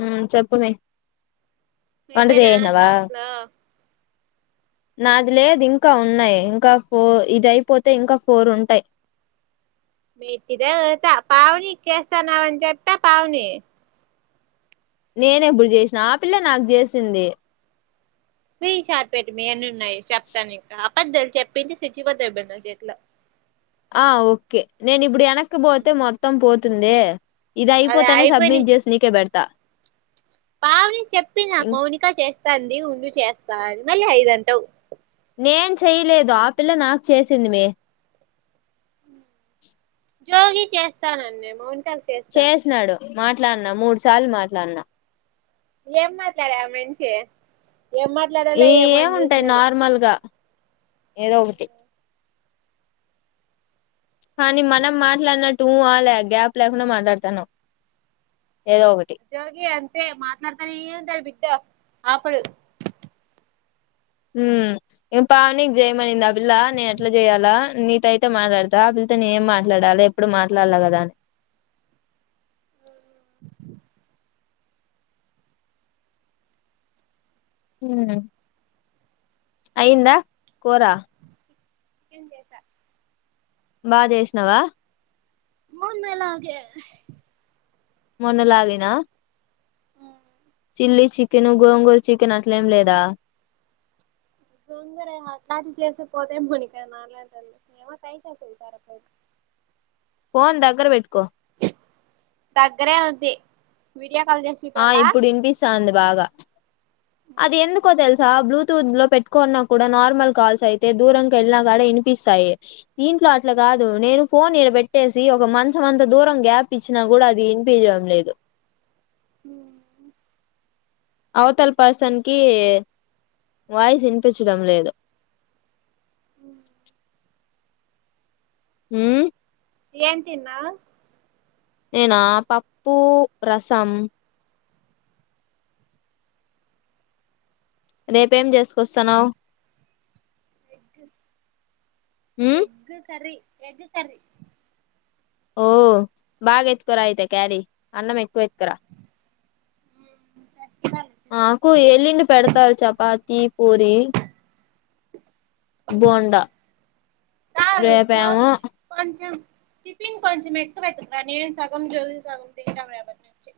హ్ చెప్పు అమ్మి అయిపోయిన టాస్కులు నాది లేదు ఇంకా ఉన్నాయి. ఇంకా ఫోర్ ఇది అయిపోతే ఇంకా ఫోర్ ఉంటాయి. మెటిద త పావని చేస్తాన్నావని చెప్పా పావని నేనే ఏప్పుడు జేసిన ఆ పిల్ల నాకు జేసింది. మీ చార్పేట్ మీ ఎన్ని ఉన్నాయి. చెప్తాను ఇంకా అబద్ద్దలు చెప్పింది. సచ్జిపోతావ్ బ ఎట్లా ఆ ఓకే నేను ఇప్పుడు య నక్కు పోతే మొత్తం పోత్ తుందే ఇది అదే అయిపోతానే అయిపోయినాయి సబ్మిట్ చేసి నీకే పెడతా పావని చెప్పింది నాకు ఇం- మౌనిక చేస్తాంది ఉండు చేస్ ఆది మళ్ళీ ఐదంటావు నేన్ చెయ్ లేదు ఆ పిల్ల నాకు చేసింది మే జోగి చేస్తానన్నేమోన్ టల్ చేస్తా చేసినాడు మాట్లాడినా మూడు సార్లు మాట్లాడినా ఏం మాట్లాడే ఆ మెన్షి ఈ ఏముంటాయి నార్మల్గా ఏదో ఒకటి కానీ మనం మాట్లాడినట్టు ఊ అ లే గ్యాప్ లేకుండా మాట్లాడతన్నవు జోగి అంతే మాట్లాడతానే ఉంటాడు [unintelligible] దే ఆపడు హ్మ్ ఇం పావనీకి జేయమనింది ఆ పిల్ల నేను ఎట్లా చేయాలా నీతో అయితే మాట్లాడతా ఆ పిల్లతో నేనేం మాట్లాడాలి ఎప్పుడు మాట్లాడల కదా ఉమ్మ్ అయ్యిందా కూర చికెన్ చేశా బా జేసినావా మొన్నిలాగే మొన్న లాగేనా ల్లీ చికెన్ గోంగూర చికెన్ అట్లేం లేదా గోంగూరే అట్లాటివి చేసే పోతే మని కాదు నాలాంటోళ్ళు ఏమో ట్రై చేసే ఈ సారి [inaudible] ఫోన్ దగ్గర పెట్టుకో దగ్గరే ఉంది మీ ఆ ఇప్పుడు ఇనిపిస్తాంది బాగా అది ఎందుకో తెల్సా బ్లూటూత్ లో పెట్టుకున్నా కూడా నార్మల్ కాల్స్ అయితే దూరంకి వెళ్ళినా గాని ఇనిపిస్తాయి. దీంట్లో అట్లా కాదు నేను ఫోన్ ఈడ బేట్టేసి ఒక మంచమంత దూరం గ్యాప్ ఇచ్చినా కూడా అది ఇనిపియడం లేదు. హ్మ్ అవతల పర్సన్ కీ వాయిస్ వినిపించడం లేదు హ్మ్ ఏం తిన్న నేనా పప్పు రసం రేపేం చేసుకొస్తున్నావ్ [inaudible] హ్మ్ ఎగ్ కర్రీ ఎగ్ కర్రి ఓ బాగా ఎత్కరా అయితే కేరి అన్నం ఎక్కువ ఎత్కరా హ్మ్ మాకు ఎల్లుండి పెడతారు చపాతి పూరి బోండా కాదు జోగి రేపేమో కొంచెం టిఫిన్ కొంచెం ఎక్కువ ఎత్తుకురా నేను సగం జోగి సగం తింటాం రేపట్నుంచి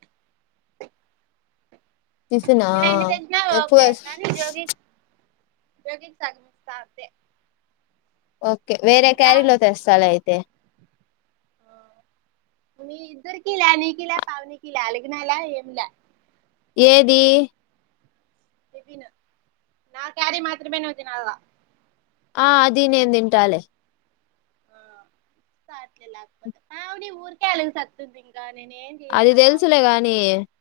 టిఫిన్ ఆ ఎక్కువే జోగిగమ [unintelligible] ఓకే వేరే క్యారీ లో తెస్తాలే అయితే రా మీ ఇద్దరుకిలా నీకిలా పావనికిలా అలిగ్నాల ఎమిలా ఏది నా క్యారీ మాత్రమే నువ్వు తినాలా ఆ అది నేను తింటాలే ఆ సాట్లే లేకపోతే పావని ఊరకాయలకు సత్తుంది ఇంక అది తెలుసులే గానీ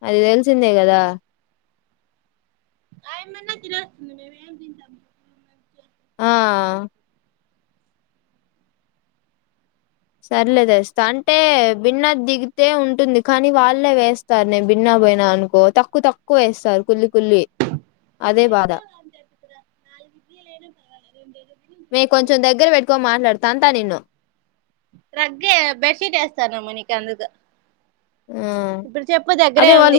అది తెలుసు తెలసిందే కదా ఆయమన్నా తినేస్తుంది మేమేం తింటాము ఆ సర్లే తెస్తా అంటే బిర్న దిగితే ఉంటుంది కానీ వాళ్ళే వేస్తారు నేను బిర్న పోయినా అనుకో తక్కువ తక్కువ వేస్తారు కుల్లి కుల్లి అదే బాధ ఎంత గొంతు ఎత్తుకొని రా నాలుగు ఇడ్లీలు అయినా పర్వాలేదు మే కొంచెం దగ్గర పెట్టుకో మాట్లాడు తంతా నిన్ను కందుకు ఆ అదే వాళ్ళు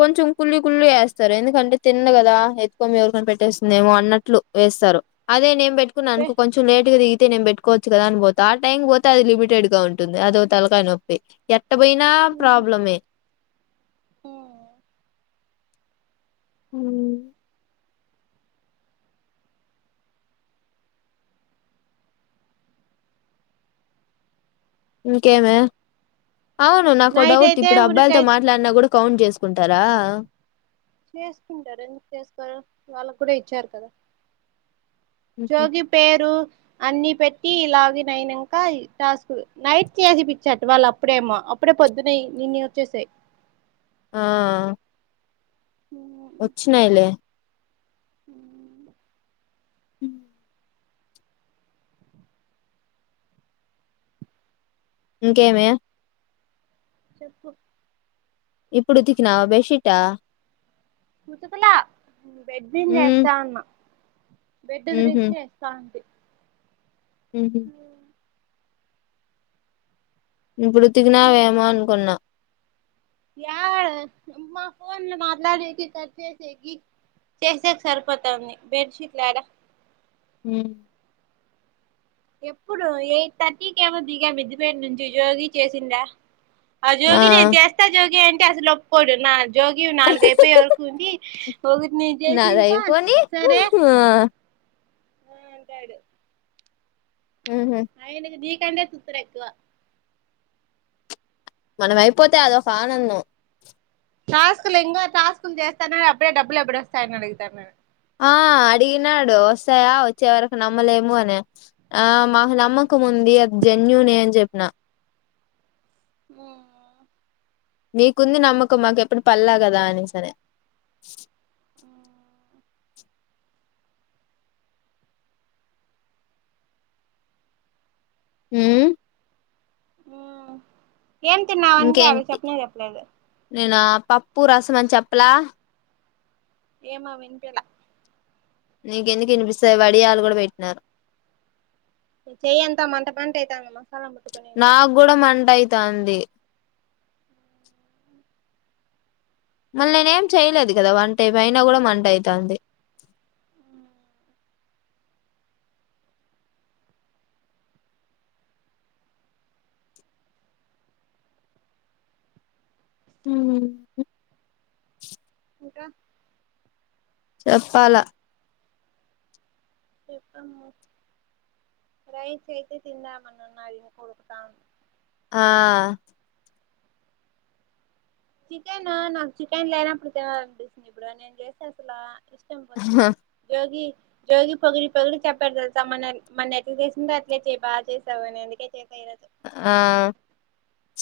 కొంచెం కుళ్లీ కుళ్లీ వేస్తారు ఎందు అంటే తినను కదా ఎత్తుకొని పోయి ఎవరికైనా పెట్టేస్తుందేమో అన్నట్లు వేస్తారు అదే నేం పె అనుకున్నా, అనుకో కొంచెం లేట్‌గా తియ్ అయితే నేను పెట్టుకోవచ్చు కదా అని పోత ఆ టైం పోతే అది లిమిటెడ్ గా ఉంటుంది అది తలకాయ నొప్పి ఎట్ట పోయినా ప్రాబ్లమే హ్మ్ హ్మ్ ఇంకేమే అవును నాకో నైట్ డౌట్ అయితే ఇప్పుడు అబ్బాయిలతో ఉరికైతే మాట్లాడినా కూడా కౌంట్ చేసుకుంటారా చేసుకుంటారు ఎంతకు చేసుకోరు వాళ్ళకి కూడా ఇచ్చారు కదా హుహు. జోగి పేరు అన్ని పెట్టి లాగిన్ అయ్యినంక టాస్క్ నైట్ చేసిపించా వాళ్ళు అప్పుడేమో అప్పుడే పొద్దున ఇన్ని వచ్చేసాయి ఆ మ్మ్ వచ్చినయిలే మ్మ్ మ్మ్ ఇంకేమే చెప్పు ఇప్పుడు ఉతికినావా బెడ్‌షీట్ ఉతకలా బెడ్ మింద హ్మ్. ఏస్తా ఉన్న బెడ్ హుహు. ఇదిలిచ్చి ఏస్తా ఉంటి హుహు. ఇప్పుడు ఏం ఉతికినావో తిన్నా ఏమో అనుకున్నా యాడ మా ఫోన్ లో మాట్లాడకి కట్ చేసేకీ చేసేకి సరిపోతావుంది బెడ్షీట్లడా హ్మ్మ్ ఎప్పుడు ఎయిట్ థర్టీకి ఏమో దిగాం మిద్ది పై నుంచి జోగి చేసిండా ఆ జోగి నేను చేస్తా జోగి అంట్ అసలు ఒప్పుకోడు నా జోగి నాలుగు అయిపోయే వరకు ఉంది గు న చేసిన ఇంకా నాదయిపోని సరే ఆ! ఆ అంటాడు హుహు. ఆయనకి దీ టెండెతుత్తరేక్కువ మనం అయిపోతే అదొక ఆనందం టాస్కులు ఇంగా టాస్కులు చేస్తానే అప్పుడే డబ్బులు ఎప్పుడు వస్తాయని అడుగుతాన్నాడు ఆ అడిగినాడు వస్తాయా వచ్చే వరకు నమ్మలేము అనే ఆ మాకు నమ్మకంముంది అది జన్యూనే అని చెప్పిన హ్మ్మ్ మీకుంది నమ్మకం మాకెప్పుడు పల్లా కదా అనేసనే మ్మ్ ఆ ఏం తిన్నావ్ అంటే అవి ఇంకేంటి చెప్పనే చెప్పలేదు నేను పప్పు రసమని చెప్పలా ఏమో వినిపిలా నీకెందుకు ఇనిపిస్తాయి వడియాలు కూడా పెట్టినా ఈ చేయంతా మంటక్ మంట అయితాందిమ నాగ్గూడా మంట అయితాంది మళ్ళీ నేనే ఏం చెయలేదు కదా వంట ఏమైనా కూడా మంట అయితాంది మ్మ్ హ్మ్ ఇంకా చెప్పాలా చెప్పు రైస్ అయితే తిందామనినున్నది ఉడుకుతాంది. ఆ చికెన నాకు చికెన్ లేనప్పుడు తినాలి అనిపిస్తది యోగి యోగి పొగిడి పొగిడి చెప్పారు తెలుసా మొన్నగ్ మొన్న ఎట్లా చేసిందో అట్లే చేయ్ బాగా చేసావు అని అందుకే నే ఆ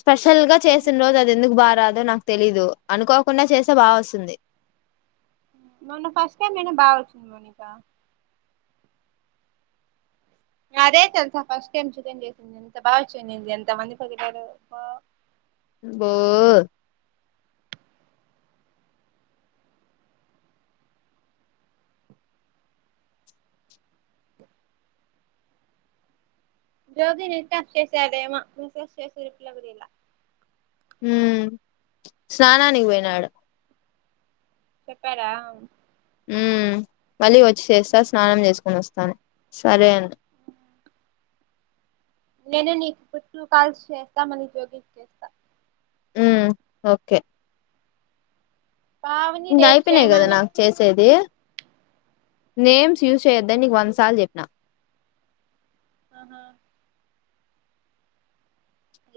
స్పెషల్ గా ఎగ్ చేసిన రోజు అది ఎందుకు బా రాద్ దో నాకు తెలీదు అనుకోకుండా చేస్తే బాగా వస్తుంది మొన్న ఫస్ట్ టైమ్ అయినా బాగా వచ్చింది మోనికా ఇంగ అదే తెలుసా ఫస్ట్ టైమ్ చికేన్ చేసింది, ఎంత బాగా వచ్చింది ఎంత మంది పొగడారో అబ్బా. బ్బో యోగినైతే [unintelligible] హ్మ్ ప్స్ స్నానానికి పోయినాడు చెప్పారా హ్మ్ మళ్ళీ వచ్చి చేస్తా స్నానం చేసుకొని వస్తాను సరే అన్ నేను నీకు ట్రూ కాల్స్ చేస్తాదామని మళ్ళీ జ్యోగిస్ చేస్తా ఉమ్ ఓకే పావని ఇంగ్ రేపు అయిపోయినాయి కదా చేయమను నాక్ చేసేది నేమ్స్ యూజ్ చేయొద్దని నీకు వంద సార్లు చెప్పిన ఆహా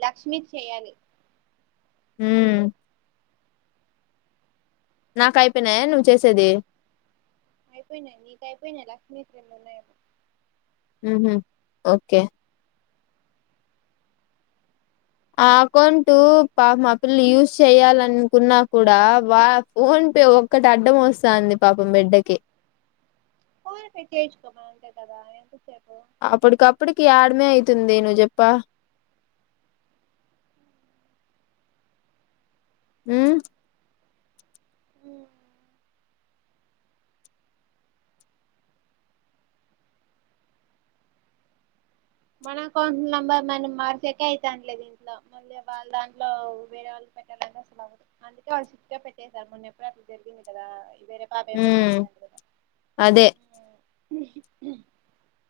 లక్ష్మి చెయ్యాలి ఉ నాక అయిపోయినాయా నువ్వు చేసేది అయిపోయినాయి నీకు అయిపోయినాయి లక్ష్మీ కి రెండు ఉన్నాయి అం ఊహు ఓకే ఆ అకౌంటు పాప్ మూ ఆపిల్ల యూజ్ చేయ్యాలనుకున్నా కూడా వా ఫోన్ పే ఒక్కటి అడ్డం వస్తంది పాపం బిడ్డకి ఫోనె పె చేయిచ్చుకొమను అంతే కదా ఎందుకు [unintelligible] అప్పటికప్పటికి యాడ్ మే అయితుంది నువ్వు చెప్ప ఉ మన అకౌంట్ నంబర్లన్ని మార్సేకే అయితాండ్లేదు దీంట్లో మళ్ళీ వాళ్ళు దాంట్లో వేరే వాళ్ళు పెట్టారుంటే అసలు అవదు అందుకే వాళ్ళుట్టుగా పెట్టసారు [inaudible] మొన్నెప్పుడడు అట్లా జరిగింది కదా వేరే పాప [inaudible] హ్మ్ చేసిన అదే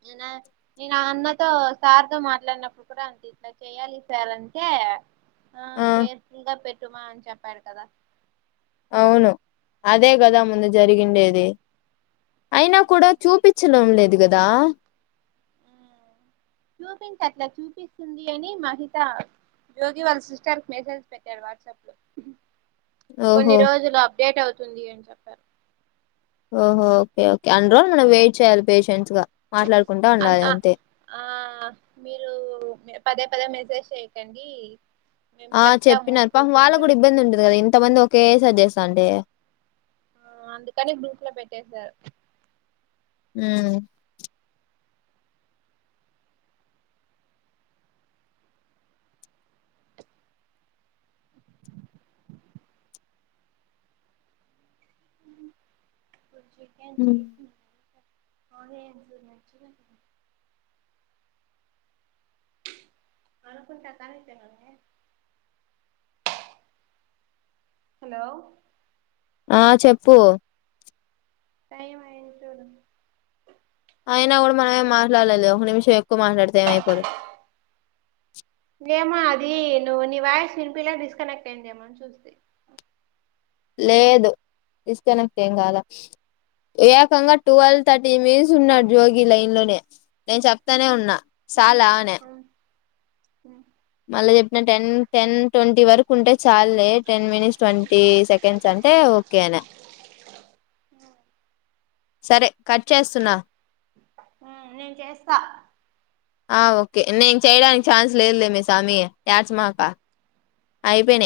నేనా నేన్ ఆ అన్న తో సార్ తో మాట్లాడినప్పుడు కూడా అంతే ఇట్లా చేయాలి సార్ అంటే ఆ కేర్ఫుల్ గా పెట్ టుమా అని చెప్పారు కదా అవును అదే కదా ముందు జరిగిండేది, అయినా కూడా చూపించడం లేదు కదా. చూపించట్లా చూపిస్తుంది అని మహిత, జోగి వాళ్ళ సిస్టర్ కి మెసేజ్ పెట్టారు వాట్సాప్ లో. కొన్ని ఓహో రోజులు డేట్ అవుతుంది అని చెప్పారు ఓహో ఓకే ఓకే అన్ని రోజులు మనం వెయిట్ చేయాలి పేషెంట్స్ గా మాట్లాడుకుంటా అ ఉండాలి అంతే ఆ మీరు పదే పదే మె సేజ్ చేయకండి మేము ఆ చెప్తాము చెప్పినారు పాపం పూర్తయిన వాళ్ళ కూడా తర్వాత ఇబ్బంది ఉంటది కదా ఇంత మంది ఒకే సారి చే త్తాంటే ఆ అందుకని గ్రూప్ లో పెట్టేశారు హు హ్మ్. [inaudible] [inaudible] హలో ఆ చెప్పు టైం అయ్యింది చూడు అయినా గూడా మనమే మాట్లాల్లేదులే ఒక నిమిషం ఎ ఎక్కువ మాట్లాడితే ఏమ్ అయిపోదు ఏమో అది నువ్వు నీ వాయిస్ వినిపిలా డిస్కనెక్ట్ అయ్యిందేమో అని చూస్తి లేదు డిస్కనెక్ట్ ఏం కాలా ఏకంగా టుల్వ్ థర్టీన్ మినిట్స్ ఉన్నాడు జోగి లైన్ లోనే నేను చెప్తానే ఉన్నా చాలా అన [inaudible] మళ్ళీ చెప్పిన టెన్ టెన్ ట్వంటీ వరకు ఉంటే చాల్లే టెన్ మినిట్స్ ట్వంటీ సెకండ్స్ అంటే ఓకే అనా సరే కట్ చేస్తున్నా నేను చేస్తా ఆ ఓకే నేను చేయడానికి ఛాన్స్ లేదులే మే స్వామి యాడ్చమాక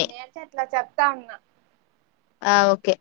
నే ఏడ్ చట్లా చప్ తా ఉన్నా ఆ ఓకే